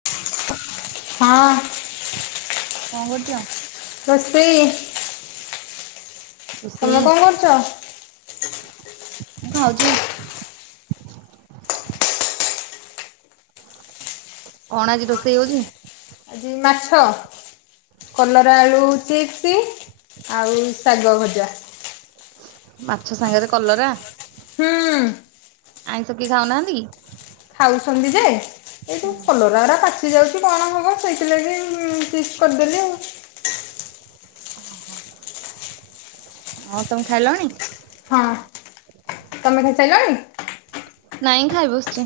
[inaudible] ହଁ କଅଁ କରୁଛ? ରୋଷେଇ। ରୋଷେଇ ତମେ କଣ କରୁଛ? ମୁଁ ଖାଉଚି। କଣ ଆଜି ରୋଷେଇ ହଉଛି। ଏଇ ମାଛ। କଲରା ଆଳୁ ଚିପ୍ସି ଆଉ ଶାଗ ଭଜା। ମାଛ ସାଙ୍ଗରେ କଲରା? ହୁଁ। ଆଇଁଷ କେହି ଖାଉନାହାନ୍ତି କି। ଖାଉଛନ୍ତି ଯେ ଏଇ ଯୋଉ କଲରା ଗୁରା ପାଚି ଯାଉଛି କଣ ହେବ ସେଇଥିଲାଗି ଚିପ୍ସ୍ କରିଦେଲି ଆଉ। ହଁ ତମେ ଖାଇଲଣି। ହଁ ତମେ ଖାଇସାରିଲଣି। ନାଇଁ ଖାଇ ବସିଛି।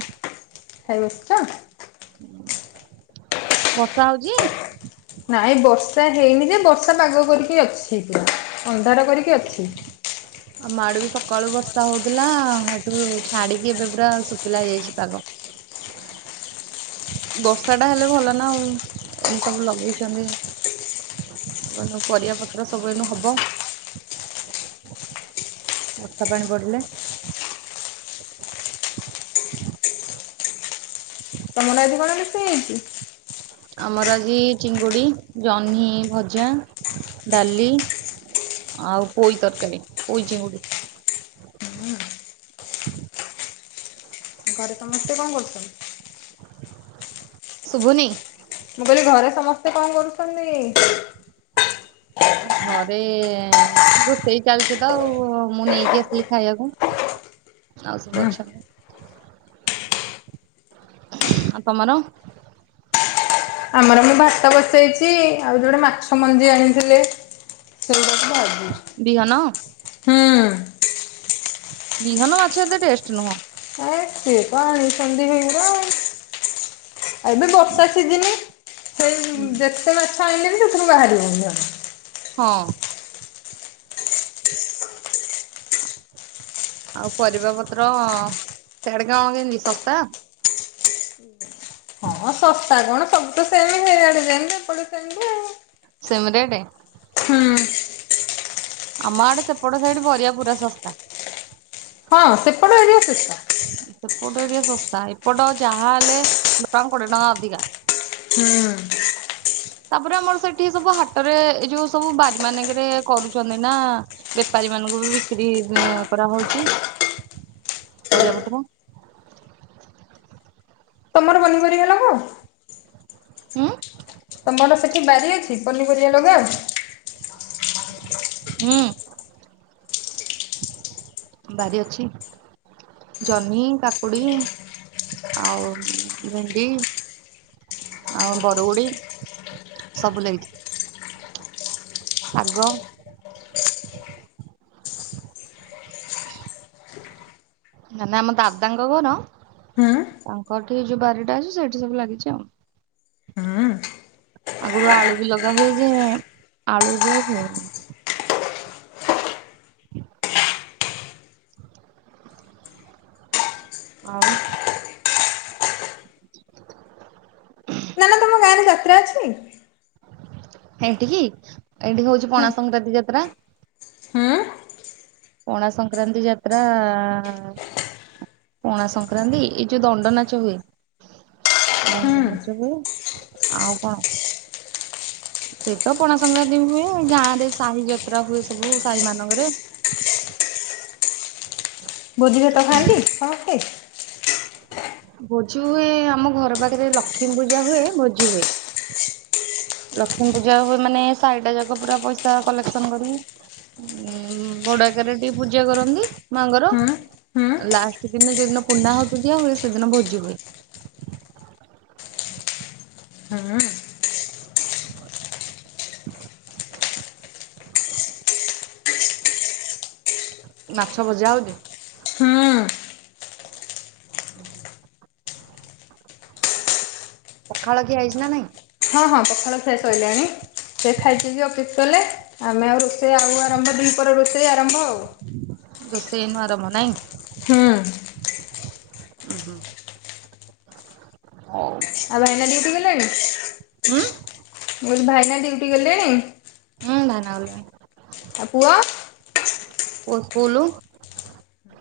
ଖାଇ ବସିଛ। ବର୍ଷା ହଉଛି। ନାଇଁ ବର୍ଷା ହେଇନି ଯେ ବର୍ଷା ପାଗ କରିକି ଅଛି କି ଅନ୍ଧାର କରିକି ଅଛି। ଆମ ଆଡୁ ବି ସକାଳୁ ବର୍ଷା ହଉଥିଲା ସେଠୁ ଛାଡିକି ଏବେ ପୁରା ଶୁଖିଲା ହେଇଯାଇଛି ପାଗ। ବର୍ଷା ଟା ହେଲେ ଭଲ ନା ଆଉ ଏମି ସବୁ ଲଗେଇଛନ୍ତି। ପରିବା ପତ୍ର ସବୁ ଏନୁ ହବ। ବର୍ଷା ପାଣି ପଡିଲେ। ତମର ଆଜି କଣ ରୋଷେଇ ହେଇଛି। ଆମର ଆଜି ଚିଙ୍ଗୁଡି ଜହ୍ନି ଭଜା ଡାଲି। ଆଉ ପୋଇ ତରକାରୀ ପୋଇ ଚିଙ୍ଗୁଡି। ଏତେ କଣ କରିଛ। ଶୁଭୁନି। ମୁଁ କହିଲି ଘରେ ସମସ୍ତେ କଣ କରୁଛନ୍ତି? ଘରେ ରୋଷେଇ ଚାଲିଛି ତ ଆଉ ମୁଁ ନେଇକି ଆସିଲି ଖାଇବାକୁ। ଆଉ ସବୁ ଆଉ ତମର। ଆମର ମୁଁ ଭାତ ବସେଇଛି ଆଉ ଯୋଉଟେ ମାଛ ମଞ୍ଜି ଆଣିଥିଲେ ସେଗୁଡା କୁ। ବିହନ। ହଁ। ବିହନ ମାଛ ଏତେ ଟେଷ୍ଟ ନୁହଁ। ଏ ସିଏ ତ ଆଣିଛନ୍ତି ହେଇରା ଏବେ ବର୍ଷା ସିଜିନି। ହୁଁ। ସେଇ ଯେତେ ମାଛ ଆଣିଲେନି ସେଥିରୁ ବାହାରିବନି। ହଁ ଆଉ ପରିବା ପତ୍ର ସେଆଡ କ କଣ କେମତି ଶସ୍ତା। ହଁ ଶସ୍ତା କଣ ସବୁ ତ ସେମ ହେଇଆଡେ ଯେମତି ଏପେ କେମତି ଆଉ। ସେମରେଟ୍। ହଁ ଆମ ଆଡେ ସେପଟ ସେଇଠି ବରିିବା ପୁରା ଶସ୍ତା। ହଁ ସେପଟେ ଏରିଆ ଶସ୍ତା। ସେପଟ ଟିକେ ଶସ୍ତା ଏପଟ ଯାହା ହେଲେ ଦୁ ଟଙ୍କା କୋଡିଏ ଟଙ୍କା ଅଧିକା। ହୁଁ ତାପରେ ଆମର ସେଠି ସବୁ ହାଟରେ ଏ ଯୋଉ ସବୁ ବାରି ମାନଙ୍କରେ କରୁଛନ୍ତି ନା। ବେପାରୀ ମାନଙ୍କୁ ବି ବିକ୍ରି କରାହଉଛି ପରିବା ପତ୍ର। ତମର ପନିପରୀବା ଲଗାଅ। ହୁଁ ତମର ସେଠି ବାରି ଅଛି ପନିପରିବା ଲଗାଅ। ହୁଁ ବାରି ଅଛି। ଜହ୍ନି କାକୁଡି ଆଉ ଭେଣ୍ଡି। ଆଉ ବାରୁଗୁଡ଼ି ସବୁ ଲାଗିଛି। ଶାଗ। [unintelligible] ମାନେ ଆମ ଦାଦାଙ୍କ ଘର ହୁଁ ତାଙ୍କଠି ଯୋଉ ବାରିଟା ଅଛି ସେଇଠି ସବୁ ଲାଗିଚି ଆଉ। ହୁଁ ଆଗୁରୁ ଆଳୁ ବି ଲଗା ହୁଏ ଯେ ଆଳୁ ବି ଆଉ ହୋଉନି। [inaudible] ଆଉ ନା ନା ତମ ଗାଁରେ ଯାତ୍ରା ଅଛି? ଏଠିକି ଏଠିକି ହୋଉଚି ପଣା ସଂକ୍ରାନ୍ତି ଯାତ୍ରା। ହୁଁ ପଣା ସଂକ୍ରାନ୍ତି ଯାତ୍ରା ପଣା ସଂକ୍ରାନ୍ତି ଏଇ ଯୋଉ ଦଣ୍ଡ ନାଚ ହୁଏ ଦଣ୍ଡ ହୁଁ। ନାଚ ହୁଏ ଆଉ କଣ ସେଇ ତ ପଣା ସଂକ୍ରାନ୍ତି ବି ହୁଏ ଗାଁରେ ସାହି ଯାତ୍ରା ହୁଏ ସବୁ ସାହି ମାନଙ୍କରେ। ଭାଜି ଭାତ ଖାଆନ୍ତି ସମସ୍ତେ? ଭୋଜି ହୁଏ ଏ ଆମ ଘର ପାଖରେ ଲକ୍ଷ୍ମୀ ପୂଜା ହୁଏ ଭୋଜି ହୁଏ। ଲକ୍ଷ୍ମୀ ପୂଜା ହୁଏ ମାନେ ସାହିଟା ଯାକ ପୁରା ପଇସା କଲେକ୍ସନ କରିକି। ଉଁ ଭଡାକାରେ ଟିକେ ପୂଜା କରନ୍ତି ମାଆଙ୍କର। ହୁଁ ହୁଁ ଲାଷ୍ଟ ଦିନ ଯୋଉଦିନ ପୁର୍ନା ଆହୁତି ଦିଆହୁଏ ସେଦିନ ଭୋଜି ହୁଏ। ହଁଅ। [inaudible] ମାଛ ଭଜା ହୋଉଚି। ହଁ। ପଖାଳ ଖିଆ ହେଇଚି ନା ନାଇଁ? ହଁ ହଁ ପଖାଳ ଖିଆ ସଇଲାଣି। ସେ ଖାଇ ପିଇକି ଅଫିସ୍ କଲେ ଆମେ ଆଉ ରୋଷେଇ ଆଉ ଆରମ୍ଭ ଦିପହର ରୋଷେଇ ଆରମ୍ଭ ଆଉ। ରୋଷେଇ ଏନୁ ଆରମ୍ଭ ନାହିଁ। ହୁଁ। ଉଁ ହୁଁ। ହଉ। ଆଉ ଭାଇନା ଡ୍ୟୁଟି ଗଲେଣି? ହୁଁ ମୁଁ କହିଲି ଭାଇନା ଡ୍ୟୁଟି ଗଲେଣି? ଉଁ ଭାଇନା ଗଲେଣି। ଆଉ ପୁଅ? ପୁଅ ସ୍କୁଲୁ।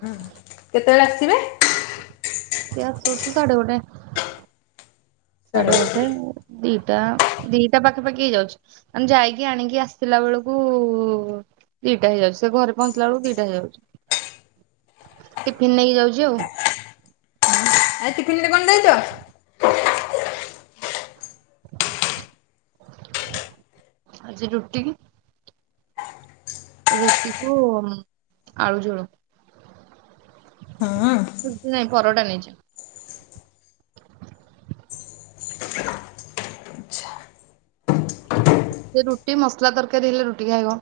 ହୁଁ କେତେବେଳେ ଆସିବେ। ସିଏ ଆସୁ ଆସୁ ସାଢ଼େ ଗୋଟେ। ସାଢେ ଗୋଟେ ଦିଇଟା ଦିଇଟା ପାଖାପାଖି ହେଇ ଯାଉଚି। ଆମେ ଯାଇକି ଆଣିକି ଆସିଲା ବେଳକୁ ଉ ଦିଇଟା ହେଇଯାଉଚି ସେ ଘରେ ପହଞ୍ଚିଲା ବେଳକୁ ଦିଟା ହେଇଯାଉଚି ଟିଫିନ୍‌ ନେଇକି ଯାଉଚି ଆଉ। ଆଜି ଟିଫନରେ କଣ ଦେଇଚ? ଆଜି ରୁଟି କି ରୁଟିକୁୁ ଉଁ ଆଳୁ ଝୋଳ। ନାଇଁ ପରଟା ନେଇଚି। ସେ ରୁଟି ମସଲା ତରକାରୀ ହେଲେ ରୁଟି ଖାଇବ।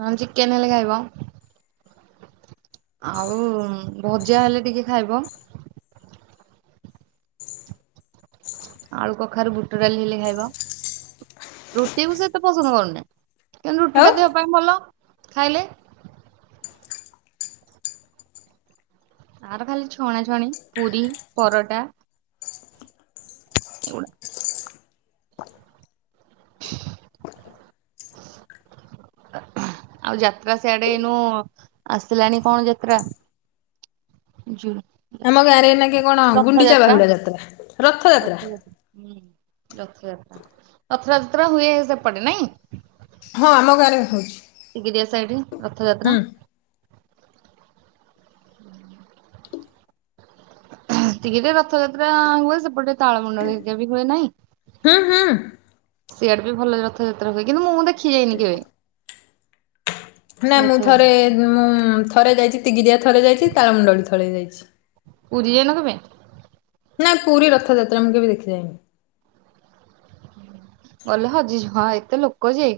ନହନ ଚିକେନ ହେଲେ ଖାଇବ। ଆଉ ଭଜା ହେଲେ ଟିକେ ଖାଇବ। ଆଳୁ କଖାରୁ ବୁଟ ଡାଲି ହେଲେ ଖାଇବ। ରୁଟିକୁ ସେ ଏତେ ପସନ୍ଦ କରୁନି କିନ୍ତୁ ଆଉ ରୁଟିଟା ଦେହ ପାଇଁ ଭଲ ଖାଇଲେ ତାର ଖାଲି ଛଣା ଛଣି ପୁରୀ, ପରଟା ଏଇଗୁଡ଼ା। [inaudible] ଆଉ ଯାତ୍ରା ସିଆଡେ ଏନୁ ଆସିଲାନି କଣ ଯାତ୍ରା? ଜୁ ଆମ ଗାଁରେ ଏନାକେ କଣ ଗୁଣ୍ଡିଚା ରଥଯାତ୍ରା ବାହୁଡା ଯାତ୍ରା ରଥଯାତ୍ରା। ହୁଁ ରଥଯାତ୍ରା। ରଥଯାତ୍ରା ହୁଏ ସେପଟେ ନାଇଁ? ହଁ ଆମ ଗାଁରେ ହୋଉଚି। [unintelligible] ସାଇଟି ରଥଯାତ୍ରା। ଟିକେ ଟେ ରଥଯାତ୍ରା ହୁଏ ସେପଟେ ତାଳମୁଣ୍ଡଳି ହେକା ବି ହୁଏ ନାହିଁ। ହୁଁ-ହୁଁ। ସିଆଡେ ବି ଭଲ ରଥଯାତ୍ରା ହୁଏ, କିନ୍ତ ମୁଁ ଦେଖି ଯାଇନି କେବେ। ନା ମୁଁ ଥରେ ରଥଯାତ୍ରା ମୁଁ ଥରେ ଯାଇଚି ତିଗିଦିଆ ଥରେ ଯାଇଚି ତାରମଣ୍ଡଳୀ ଥରେ ଯାଇଚି। ପୁରୀ ଯାଇ ନ କେବେ? ନାଁ ପୁରୀ ରଥଯାତ୍ରା ମୁଁ କେବେ ଦେଖିଯାଇନି। ଗଲେ ହଜି ଯି ହଁ ଏତେ ଲୋକ ଯେ।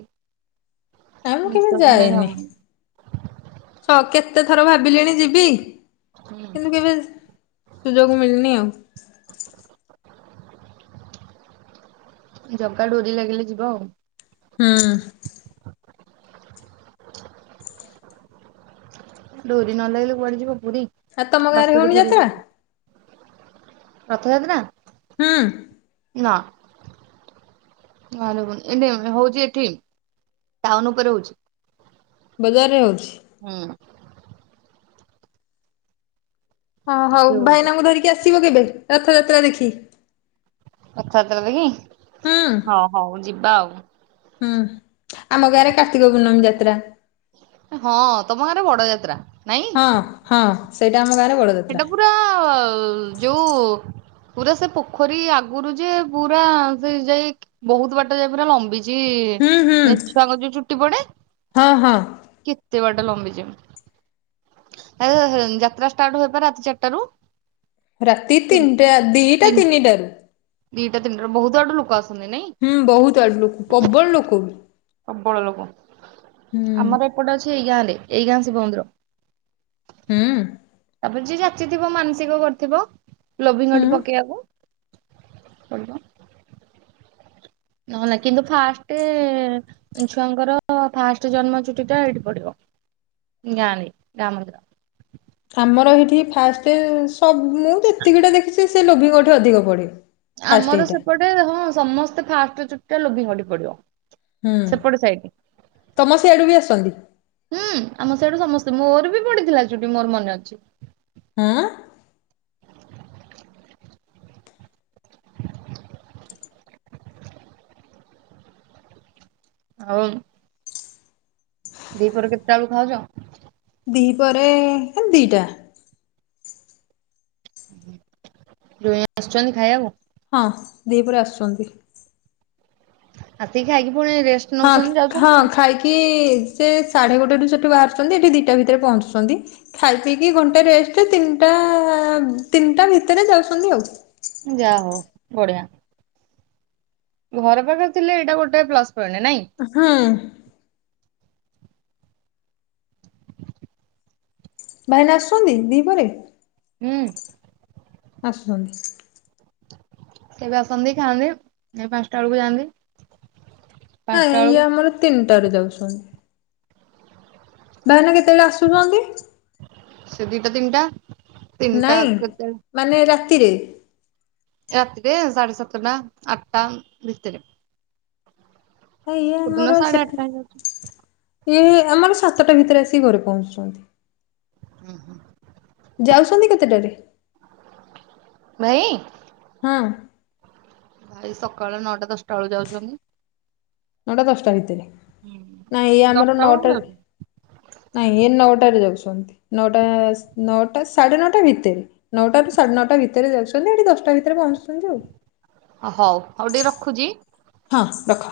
ନା ମୁଁ କେବେ ନିଶ୍ୱାସ ନେଇ ଯାଇନି। ହବନି ସ କେତେ ଥର ଭାବିଲିଣି ଯିବି କିନ୍ତୁ କେବେ ସୁଯୋଗ ମିଳିନି ଆଉ। ଜଗା ଡୋରି ଲାଗିଲେ ଯିବା ଆଉ। ହୁଁ। [inaudible] ଡୋରି ନ ଲାଗିଲେ କୁଆଡେ ଯିବ ପୁରୀ। ଆଉ ତମ ଗାଁରେ ହଉନି ବାଟରୁୁ ଫେରିି ଯାତ୍ରା? ଆସିବ। ରଥଯାତ୍ରା? ହୁଁ। ନାଁ। ହଉଛି ଏଠି ଟାଉନ୍‌ ଉପରେ ହଉଚି। ବଜାରରେ ହଉଚି। ହୁଁ। ହଁ ଏଠି ହଉ ହଉଛି ଭାଇନାଙ୍କୁ ଧରିକି ଆସିବ କେବେ ରଥଯାତ୍ରା ଦେଖି। ରଥଯାତ୍ରା ଦେଖି ହୁଁ ହଁ ହଉ ଯିବା ଆଉ। ହୁଁ ଆମ ଗାଁରେ କାର୍ତ୍ତିକ ପୂର୍ଣ୍ଣମୀ ଯାତ୍ରା। ହଁ ତମ ଗାଁରେ ବଡ ଯାତ୍ରା ନାଇଁ? ହ ହଁ ସେଇଟା ଆମ ଗାଁରେ ବଡ଼ ସେଟା ପୁରା ଯୋଉ ପୁରା ସେ ପୋଖରୀ ଆଗରୁ ଯେ ପୁରା ସେ ଯାଇକ୍ ବହୁତ ବାଟ ଯାଇ ପୁରା ଲମ୍ବି ଚି ହୁଁ ହୁଁ ଛୁଆଙ୍କ ଯୋଉ ଚୁଟି ପଡେ ହଁ ହଁ। କେତେ ବାଟ ଲମ୍ବିଚି [unintelligible] ଯାତ୍ରା ଷ୍ଟାର୍ଟ ହୁଏ ପା ରାତି ଚାରିଟା ରୁ? ରାତି ତିନିଟା ଦିଟା ତିନିଟାରୁ। ଦିଟା ତିିନିଟା ରୁ ବହୁତ ଆଡୁ ଲୋକ ଆସ୍ ହୁଁ ବହୁତ ଆଡୁ ଲୋକ ପବଳ ଲୋକ ବି ପ୍ରବଳ ଲୋକ। ହୁଁ ଆମର ଏପଟେ ଅଛି ଏଇ ଗାଁ ରେ ଏଇ ଗାଁ ଶିବ ମନ୍ଦିର। ହୁଁ। ତାପରେ ଯିଏ ଯାଚିଥିବ ମାନସିକ କରିଥିବ ଲୋଭିଙ୍ଗ ହୁଁ। ପକେଇବାକୁ। କଲ ନହେଲେ କିନ୍ତୁ ଫାଷ୍ଟ ଛୁଆଙ୍କର ଫାଷ୍ଟ ଜନ୍ମ ଚୁଟି ଟା ଏଠି ପଡିବ ଗାଁ ରେ ଗାଁ ମନ୍ଦିର ଆମର ଏଇଠି ଫାଷ୍ଟ ସବୁ ମୁଁ ଯେତିକିଟା ଦେଖିଛି ସେ ଲୋଭିଙ୍କଠି ଅଧିକ ପଡ଼େ। ଆମର ସେପଟେ ହଁ ସମସ୍ତେ ଫାଷ୍ଟ ଚୁଟିା ଲୋଭି ଘଡି ପଡିବ। ହୁଁ ସେପୋଟ ସାଇଡ ତମ ସିଆଡୁ ବି ଆସନ୍ତି ହୁଁ ଆମ ସେଇଠୁ ସମସ୍ତେ ମୋର ବି ପଡିଥିଲା ଚୁଟି ମୋର ମନେ ଅଛି। ହଁ ଆଉ ଦିପର କେତେଟା ବେଳକୁ ଖାଉଛ? ଦି ପରେ ଏ ଦିଟା ଜ ଆସୁଛନ୍ତି ଖାଇବାକୁ ହଁ ଦିପହରେ ଆସୁଛନ୍ତି। ଆତି ଖାଇକି ପୁଣିରେଷ୍ଟ- ହଁ ହଁ ଖାଇକି ସେ ସାଢେ ଗୋଟେ ରୁ ସେଠୁ ବାହାରୁଛନ୍ତି ଏଠି ଦିଟା ଭିତରେ ପହଞ୍ଚୁଛନ୍ତି। ଖାଇ ପିଇକି ଘଣ୍ଟା ରେଷ୍ଟ ତିନିଟା ତିନିଟା ଭିତରେ ଯାଉଛନ୍ତି ଆଉ। ଯା ହଉ ବଢିଆ। ଘର ପାଖରେ ଥିଲେ ଏଇଟା ଗୋଟେ ପ୍ଲସ ପଏଣ୍ଟ ନାଇଁ। ହଁ ଭାଇନା ଆସୁଛନ୍ତି ଦି ପହରେ? ହୁଁ ଆସୁଛନ୍ତି କେବେ ଆସନ୍ତି ଖାଆନ୍ତି ଏ ପାଞ୍ଚଟା ବେଳକୁ ଯାଆନ୍ତି। ଇଁ ପାଞ୍ଚଟା ବେଳକୁ ଇଏ ଆମର ତିନିଟାରେ ଯାଉଛନ୍ତି। ଭଇନା କେତେବେଳେ ଆସୁଛନ୍ତି? ସେ ଦିଟା ତିନିଟା। ତିନିଟା ନାଇଁ କେତେ ମାନେ ରାତିରେ। ରାତିରେ ସାଢେ ସାତଟା ଆଠଟା ଭିତରେ। ଆ ଇଏ କୋଉଦିନ ଆମର ସାଢେ ସେଠି ଆଠଟା ଇଏ ଆମର ସାତଟା ଭିତରେ ଆସିକି ଘରେ ପହଞ୍ଚୁଛନ୍ତି। ହୁଁ ହୁଁ ଯାଉଛନ୍ତି କେତେଟାରେ? ଭାଇ ହଁ ଭାଇ ସକାଳ ନଅଟା ଦଶଟା ବେଳକୁ ଯାଉଛନ୍ତି। ନାହିଁ କଷ୍ଟ ଆଇତରେ ନାଇଁ ଏଇ ଆମର ଦଶଟା ବେଳକୁ ନୋଟ ଯାଉଛନ୍ତି। ନାଇଁ ଇ ନଅଟାରେ ଯାଉଛନ୍ତି। ନଅଟା ନଅଟା ସାଢେ ନଅଟା ଭିତରେ। ନଅଟାରୁ ସାଢ଼େ ନଅଟା ଭିତରେ ଯାଉଛନ୍ତି ଏଇଠି ଦଶଟା ଭିତରେ ପହଞ୍ଚୁଛନ୍ତି ଆଉ। ହଉ ହଉ ଟିକେ ରଖୁଛି। ହଁ ରଖ